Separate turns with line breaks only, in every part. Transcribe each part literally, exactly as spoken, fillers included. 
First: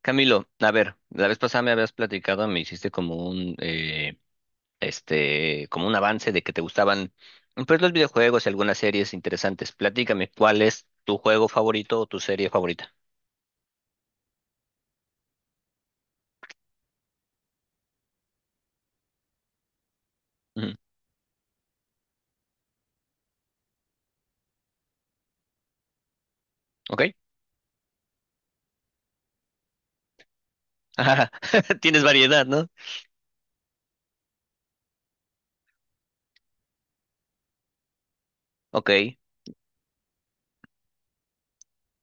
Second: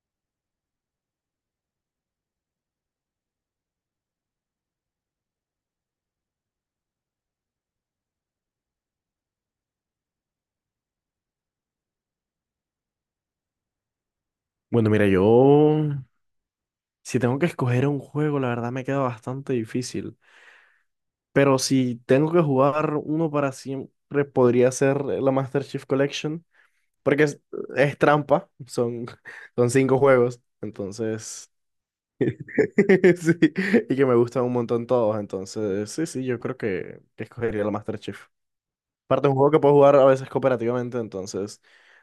Camilo, a ver, la vez pasada me habías platicado, me hiciste como un, eh, este, como un avance de que te gustaban, pues, los videojuegos y algunas series interesantes. Platícame, ¿cuál es tu juego favorito o tu serie favorita?
Bueno, mira, yo si tengo que escoger un juego, la verdad me queda bastante difícil.
Ujú.
Pero si tengo que jugar uno para siempre, podría ser la Master Chief Collection,
¿Ok?
porque es, es trampa, son, son cinco juegos, entonces...
Tienes variedad, ¿no?
sí, y que me gustan un montón todos, entonces sí, sí, yo creo que, que escogería la Master Chief.
Ok.
Aparte, es un juego que puedo jugar a veces cooperativamente, entonces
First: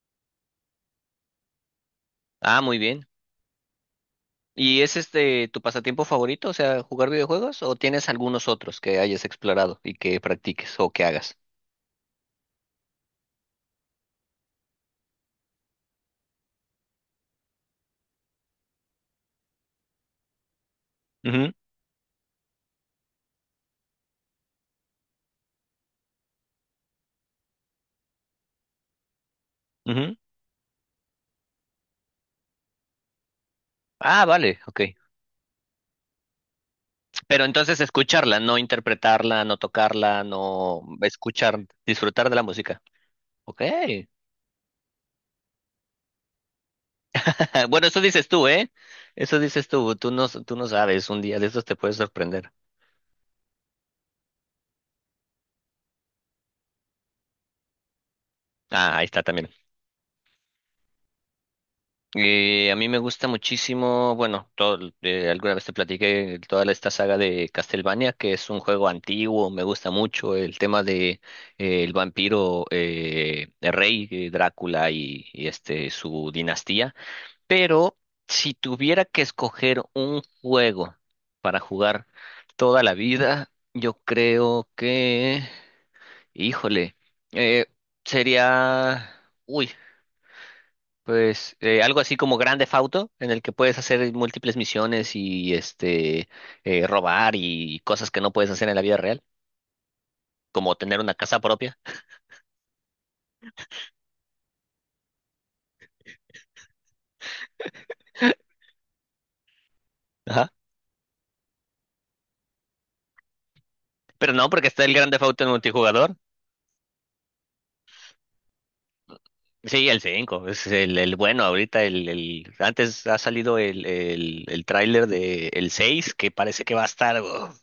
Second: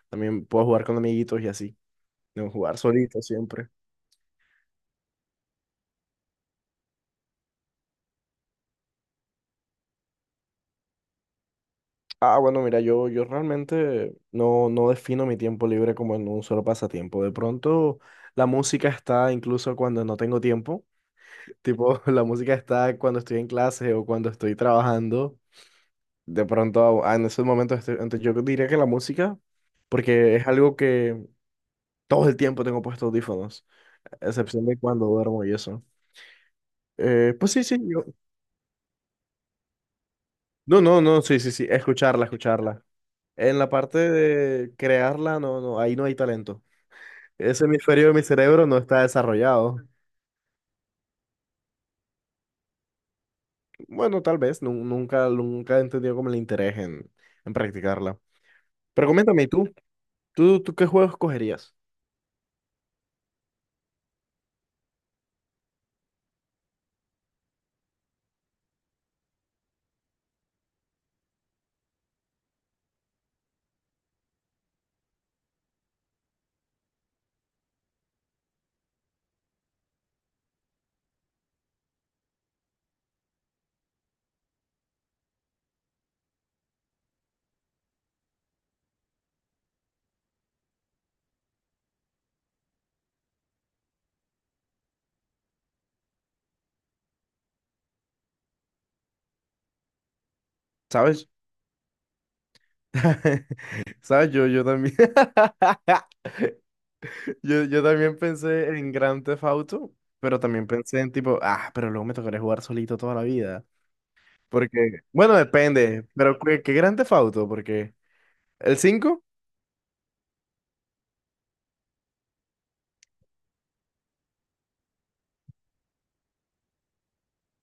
también puedo jugar con amiguitos y así, no
Ah, muy
jugar
bien.
solito siempre.
¿Y es este tu pasatiempo favorito, o sea, jugar videojuegos, o tienes algunos otros que hayas explorado y que practiques o que hagas?
Ah, bueno, mira, yo, yo realmente no, no defino mi tiempo libre como en un solo pasatiempo. De pronto, la música está incluso cuando no tengo tiempo.
Ujú,
Tipo, la música está cuando estoy en clase o cuando estoy trabajando. De pronto, ah, en esos momentos, estoy- entonces yo diría que la música,
ujú.
porque es algo que todo el tiempo tengo puestos audífonos,
Ah,
a
vale,
excepción de
ok.
cuando duermo y eso. Eh,
Pero
pues sí, sí,
entonces
yo.
escucharla, no interpretarla, no tocarla, no
No, no, no, sí, sí,
escuchar,
sí, escucharla,
disfrutar de la música.
escucharla. En
Ok.
la parte de crearla, no, no, ahí no hay talento. Ese
Bueno, eso
hemisferio de mi
dices tú,
cerebro
¿eh?
no está
Eso dices
desarrollado.
tú. Tú no, tú no sabes. Un día de estos te puedes sorprender.
Bueno, tal vez, nu- nunca, nunca he entendido como el interés en, en practicarla.
Ah, ahí
Pero
está
coméntame, ¿y
también.
tú? ¿Tú, tú qué juegos cogerías?
Eh, a mí me gusta muchísimo, bueno, todo, eh, alguna vez te platiqué toda la- esta saga de Castlevania, que es un juego antiguo, me gusta mucho el tema de eh, el vampiro, eh, el rey, eh, Drácula, y, y este su dinastía. Pero si tuviera que escoger un juego para jugar toda la vida, yo creo que, híjole, eh, sería, uy, pues eh, algo así como Grand Theft Auto, en el que puedes hacer múltiples misiones y este eh, robar y cosas que no puedes hacer en la vida real, como tener una
¿Sabes?
casa propia.
¿Sabes? Yo, yo también. Yo, yo también pensé en Grand Theft Auto, pero
Ajá.
también pensé en tipo, ah, pero luego me tocaría jugar solito toda la vida.
Pero no, porque está el
Porque,
Grand Theft
bueno,
Auto en
depende,
multijugador.
pero ¿qué, qué Grand Theft Auto? Porque, ¿el cinco?
Sí, el cinco es el, el bueno ahorita, el, el- antes ha salido el, el, el tráiler de el seis, que parece que va a estar, uf.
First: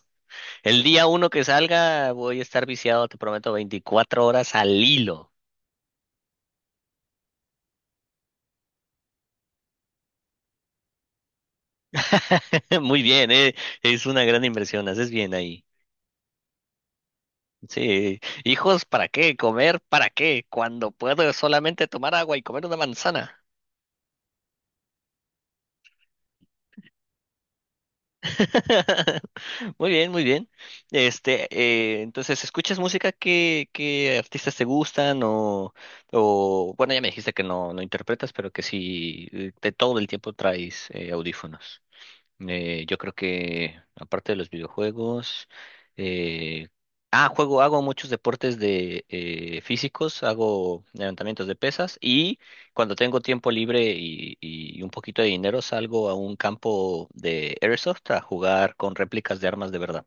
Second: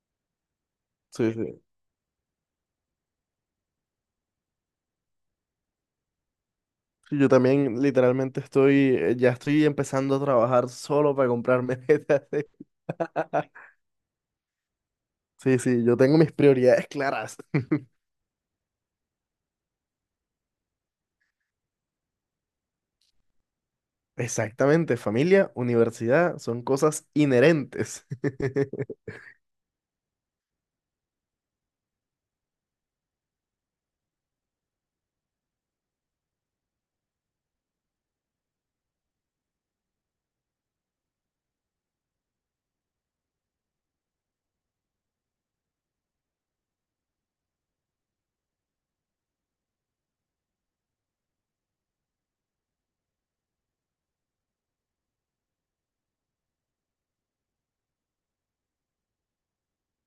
El día uno
Sí,
que
sí.
salga voy a estar viciado, te prometo, veinticuatro horas al hilo.
Sí, yo también literalmente estoy, eh, ya estoy empezando a trabajar solo para comprarme metas.
Muy bien, eh, es una gran inversión, haces bien
Sí,
ahí.
sí, yo tengo mis prioridades claras.
Sí, hijos, ¿para qué? ¿Comer? ¿Para qué? Cuando puedo solamente tomar agua y comer una manzana.
Exactamente, familia, universidad, son cosas inherentes.
Muy bien, muy bien. Este, eh, entonces, ¿escuchas música? ¿Qué, qué artistas te gustan? O, o, bueno, ya me dijiste que no, no interpretas, pero que sí, eh, de todo el tiempo traes eh, audífonos. Eh, yo creo que aparte de los videojuegos, eh, ah, juego, hago muchos deportes de eh, físicos, hago levantamientos de pesas y cuando tengo tiempo libre y, y un poquito de dinero salgo a un campo de airsoft a jugar con réplicas de armas de verdad.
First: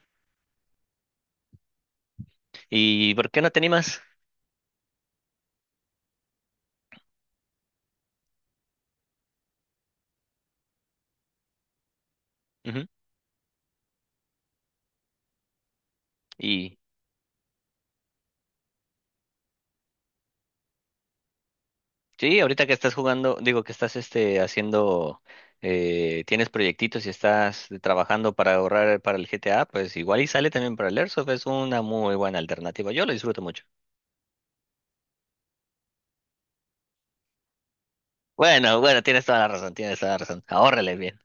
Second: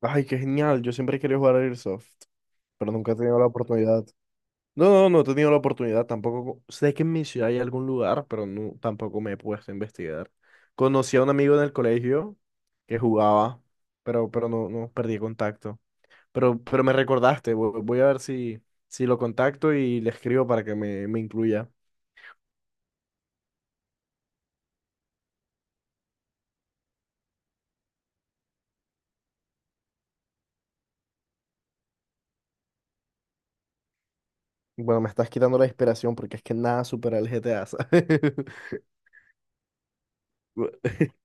Ay, qué genial, yo siempre he querido jugar a Airsoft, pero nunca
¿Y
he
por
tenido
qué
la
no te animas?
oportunidad. No, no, no he tenido la oportunidad, tampoco sé que en mi ciudad hay algún lugar, pero no, tampoco me he puesto a investigar. Conocí a un amigo en el colegio
Ujú.
que jugaba, pero, pero no, no perdí contacto. Pero, pero me recordaste, vo- voy a ver si, si lo contacto y le escribo para que me, me incluya.
Sí, ahorita que estás jugando, digo que estás este haciendo, eh, tienes proyectitos y estás trabajando para ahorrar para el G T A, pues igual y sale también para el Airsoft, es una muy buena alternativa. Yo lo disfruto mucho.
Bueno, me estás quitando la inspiración porque es que nada supera el G T A, ¿sabes?
Bueno, bueno, tienes toda la razón, tienes toda la razón.
Bu-
Ahórrele bien.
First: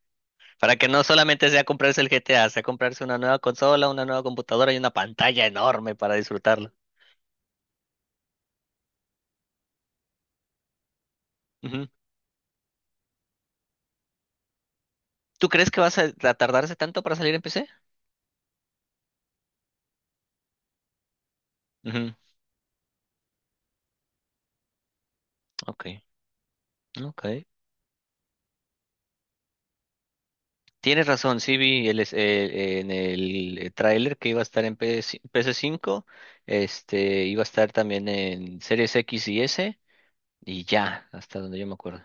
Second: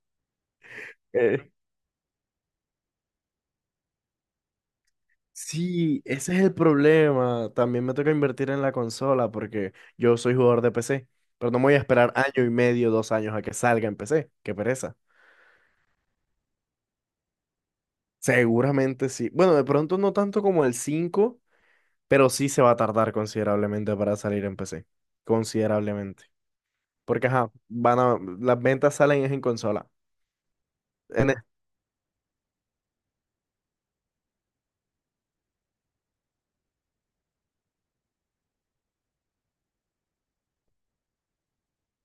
Para que no solamente
eh,
sea comprarse el G T A, sea comprarse una nueva consola, una nueva computadora y una pantalla enorme
sí,
para
ese es el
disfrutarlo.
problema. También me toca invertir en la consola porque yo soy jugador de P C, pero no me voy a
Ujú.
esperar año y medio, dos años a que salga en P C. Qué pereza.
¿Tú crees que vas a a tardarse tanto para salir en P C?
Seguramente sí. Bueno, de pronto no tanto como el cinco,
Ujú.
pero sí se va a tardar considerablemente para salir en P C.
Ok,
Considerablemente.
ok.
Porque, ajá, van a, las ventas salen es en consola.
Tienes
En- e,
razón, sí vi el, es- eh, en el tráiler que iba a estar en PlayStation cinco este, iba a estar también en Series X y S, y ya, hasta donde yo me acuerdo.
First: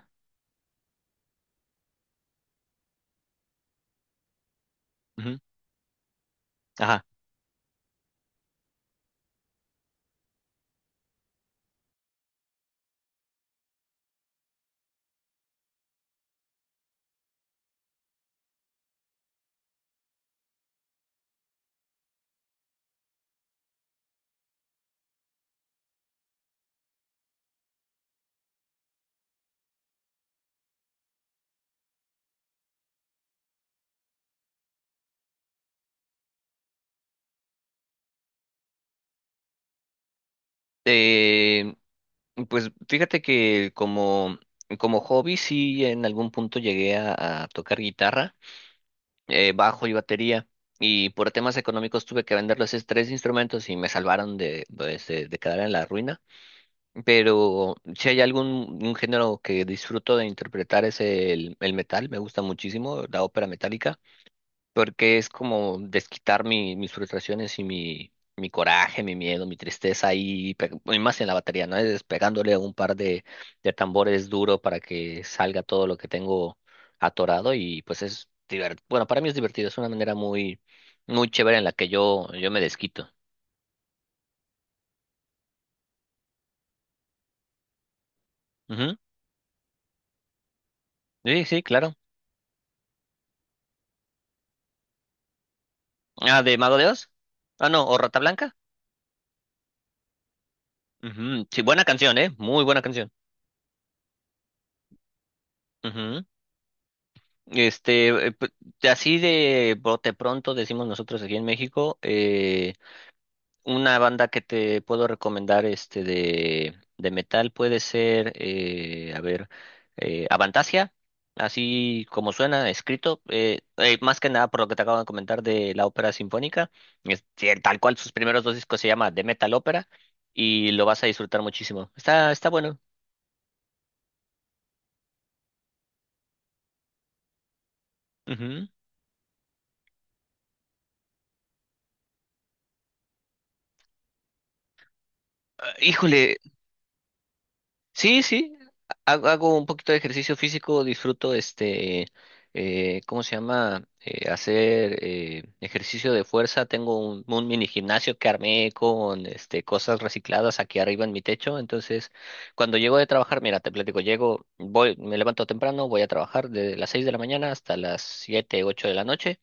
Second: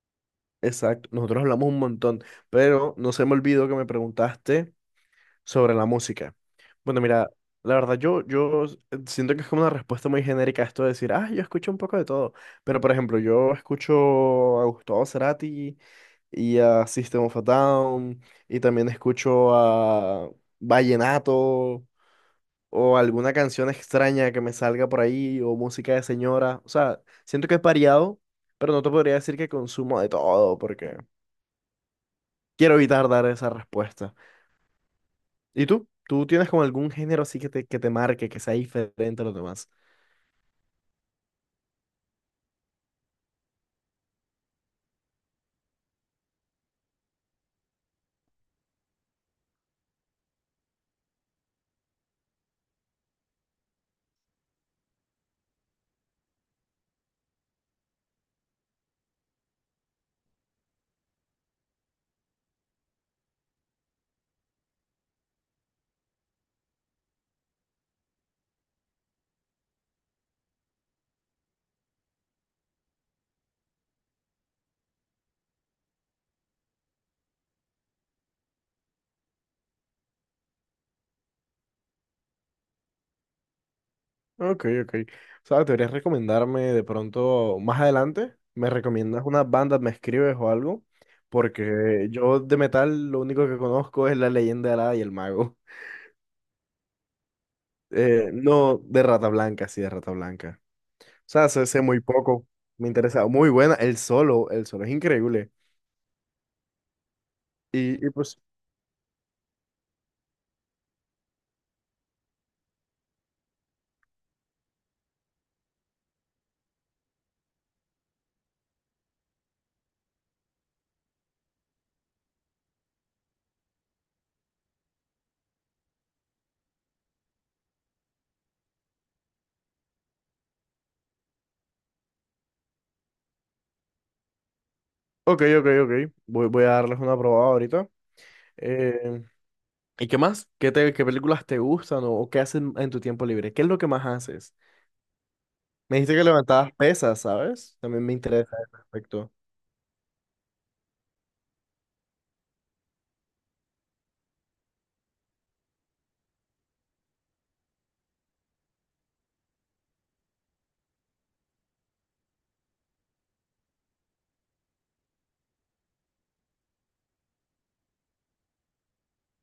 exacto, nosotros hablamos un montón, pero no se me olvidó que me preguntaste
Ujú.
sobre la música. Bueno,
Ajá.
mira, la verdad yo, yo s- siento que es como una respuesta muy genérica esto de decir, ah, yo escucho un poco de todo. Pero, por ejemplo, yo escucho a Gustavo Cerati y a System of a Down, y también escucho a Vallenato, o alguna canción extraña que me salga por ahí, o música de señora. O sea, siento que es variado, pero no te podría decir que consumo de todo, porque quiero evitar dar esa respuesta. ¿Y tú? ¿Tú tienes como algún género así que te, que te marque, que sea diferente a los demás?
Eh, pues fíjate que como, como hobby sí en algún punto llegué a, a tocar guitarra, eh, bajo y batería, y por temas económicos tuve que vender los tres instrumentos y me salvaron de, pues, de de quedar en la ruina. Pero si hay algún un género que disfruto de interpretar es el, el metal, me gusta muchísimo la ópera metálica, porque es como desquitar mi- mis frustraciones y mi, mi coraje, mi miedo, mi tristeza ahí, pe- y más en la batería, ¿no? Es pegándole un par de, de tambores duro para que salga todo lo que tengo atorado y pues es divertido. Bueno, para mí es divertido, es una manera muy, muy chévere en la que yo, yo me desquito.
Ok, ok. O sea, ¿deberías recomendarme de pronto más adelante? ¿Me
Ujú.
recomiendas una banda? ¿Me escribes o algo?
Sí, sí, claro.
Porque yo de metal lo único que conozco es la leyenda de Alada y el mago.
Ah, ¿de Mago de Oz? Ah, no, o Rata
Eh,
Blanca.
no de Rata Blanca, Sí, de Rata Blanca.
Ujú.
Sea,
Sí,
sé, sé
buena
muy
canción, ¿eh?
poco.
Muy buena
Me
canción.
interesa. Muy buena. El solo, el solo es increíble.
Ujú.
Y,
Este,
y
eh,
pues,
p- de así de bote pronto decimos nosotros aquí en México, eh, una banda que te puedo recomendar este de, de metal puede ser, eh, a ver, eh, Avantasia, así como suena, escrito, eh, eh, más que nada por lo que te acabo de comentar de la ópera sinfónica, es- sí, tal cual sus primeros dos discos se llama The Metal Opera y lo vas a disfrutar muchísimo. Está, está bueno.
ok, ok, ok. Voy, voy a darles una probada ahorita.
Ujú.
Eh, ¿Y qué más? ¿Qué, te- qué películas te gustan o, o qué haces en tu tiempo libre? ¿Qué es lo que más haces?
Ah,
Me dijiste que
híjole.
levantabas pesas, ¿sabes? También me
Sí,
interesa
sí,
ese
hago,
aspecto.
hago un poquito de ejercicio físico, disfruto este, eh, ¿cómo se llama? Eh, hacer eh, ejercicio de fuerza. Tengo un, un mini gimnasio que armé con este, cosas recicladas aquí arriba en mi techo. Entonces, cuando llego de trabajar, mira, te platico, llego, voy, me levanto temprano, voy a trabajar de las seis de la mañana hasta las siete, ocho de la noche.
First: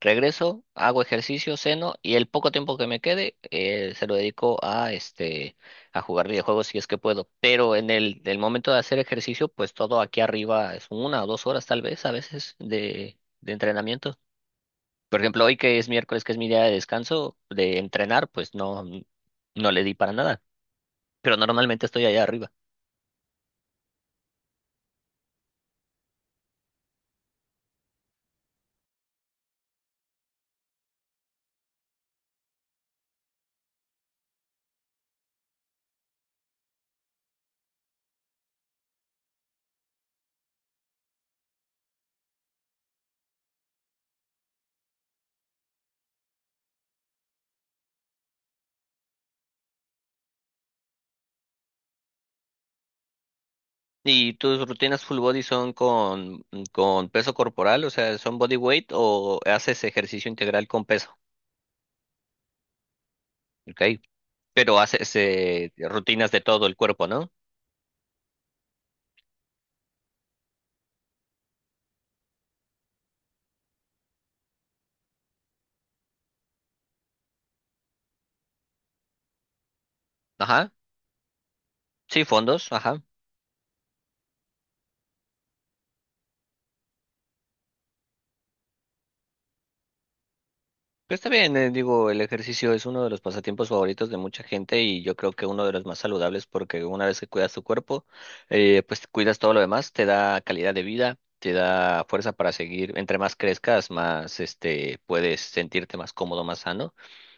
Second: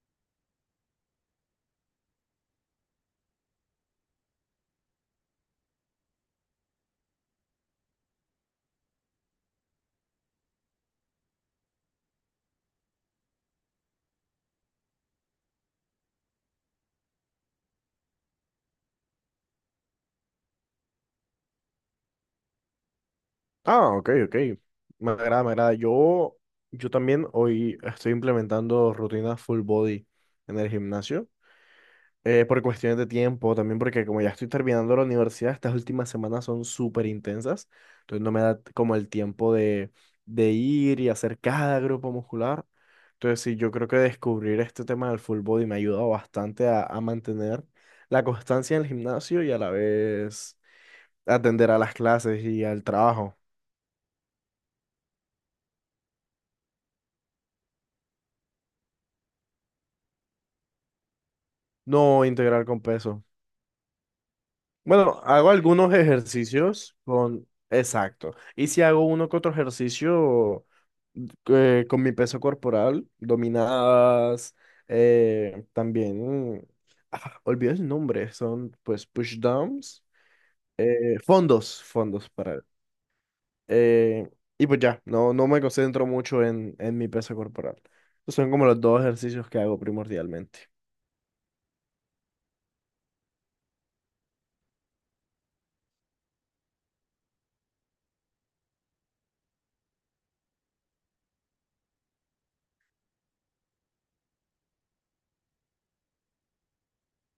Regreso, hago ejercicio, ceno y el poco tiempo que me quede eh, se lo dedico a este a jugar videojuegos si es que puedo, pero en el, el momento de hacer ejercicio, pues todo aquí arriba es una o dos horas tal vez a veces de, de entrenamiento. Por ejemplo, hoy que es miércoles, que es mi día de descanso, de entrenar, pues no, no le di para nada, pero normalmente estoy allá arriba.
Ah, ok, ok. Me agrada, me agrada. Yo, yo también hoy estoy implementando rutinas full body en el gimnasio. Eh, por cuestiones de tiempo, también porque como ya estoy terminando la universidad, estas últimas semanas son súper intensas, entonces no me da como el tiempo de, de ir y hacer cada grupo muscular. Entonces sí, yo creo que descubrir este tema del full body me ha ayudado bastante a, a mantener la constancia en el gimnasio y a la vez atender a las clases y al trabajo.
¿Y tus rutinas full body son con, con peso corporal, o sea, son body weight o haces ejercicio integral con peso?
No integrar con peso.
Ok, pero haces
Bueno, hago
eh,
algunos
rutinas de todo el
ejercicios
cuerpo, ¿no?
con... Exacto. Y si hago uno que otro ejercicio eh, con mi peso corporal, dominadas, eh, también, ah, olvido el nombre, son pues push downs,
Ajá,
eh, fondos,
sí,
fondos para,
fondos, ajá.
eh, y pues ya, no, no me concentro mucho en, en mi peso corporal. Esos son como los dos ejercicios que hago primordialmente.
Pues está bien, eh, digo, el ejercicio es uno de los pasatiempos favoritos de mucha gente y yo creo que uno de los más saludables porque una vez que cuidas tu cuerpo, eh, pues cuidas todo lo demás, te da calidad de vida, te da fuerza para seguir. Entre más crezcas, más este puedes sentirte más cómodo, más sano.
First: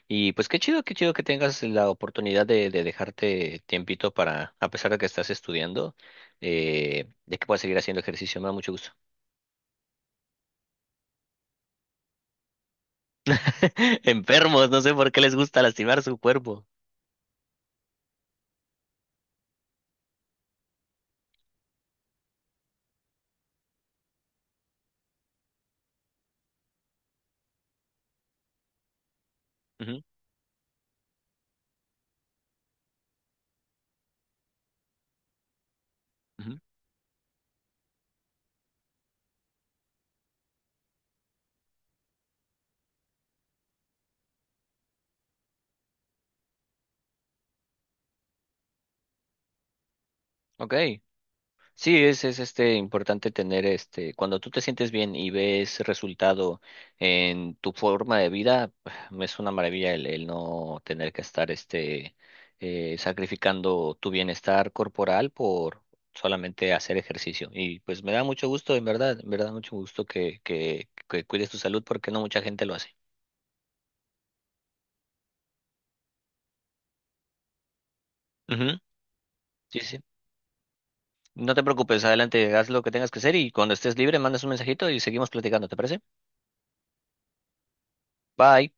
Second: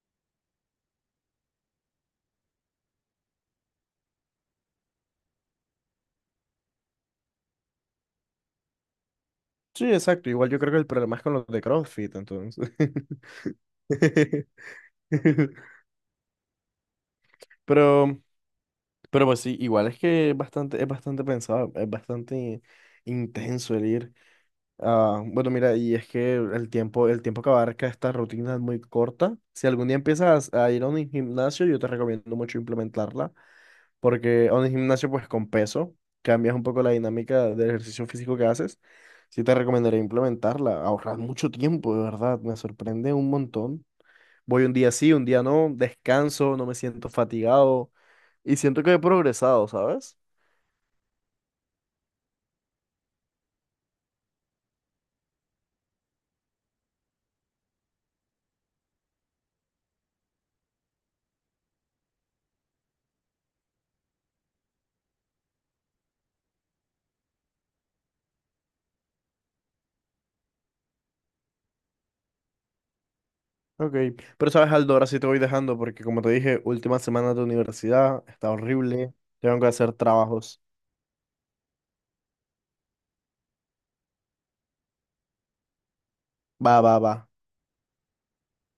Y pues qué chido, qué chido que tengas la oportunidad de, de dejarte tiempito para, a pesar de que estás estudiando, eh, de que puedas seguir haciendo ejercicio. Me da mucho gusto.
Sí, exacto, igual yo creo que el problema es con los de CrossFit, entonces.
Enfermos, no sé por qué les gusta lastimar su cuerpo.
Pero, pero pues sí, igual es que es bastante, es bastante pensado, es bastante intenso el ir. Ah, bueno, mira, y es que el tiempo, el tiempo que abarca esta rutina es muy corta. Si algún día
Ujú,
empiezas a ir a un gimnasio, yo te recomiendo mucho implementarla, porque a un gimnasio, pues con peso, cambias
ujú.
un poco la dinámica del ejercicio físico que haces. Sí te recomendaría implementarla, ahorras mucho tiempo, de verdad, me sorprende un montón. Voy un día sí, un día no, descanso, no me siento fatigado y siento que he progresado, ¿sabes?
Ok. Sí, es, es este importante tener este, cuando tú te sientes bien y ves resultado en tu forma de vida, es una maravilla el, el no tener que estar este eh, sacrificando tu bienestar corporal por solamente hacer ejercicio. Y pues me da mucho gusto, en verdad, en verdad mucho gusto que, que, que cuides tu salud porque no mucha gente lo hace.
Ok, pero sabes, Aldo, ahora sí te voy dejando porque como te dije, última semana de universidad, está
Ujú.
horrible, tengo que
Sí,
hacer
sí.
trabajos.
No te preocupes, adelante, haz lo que tengas que hacer y cuando estés libre, mandas un mensajito y seguimos platicando, ¿te parece?
Va, va, va.
Bye.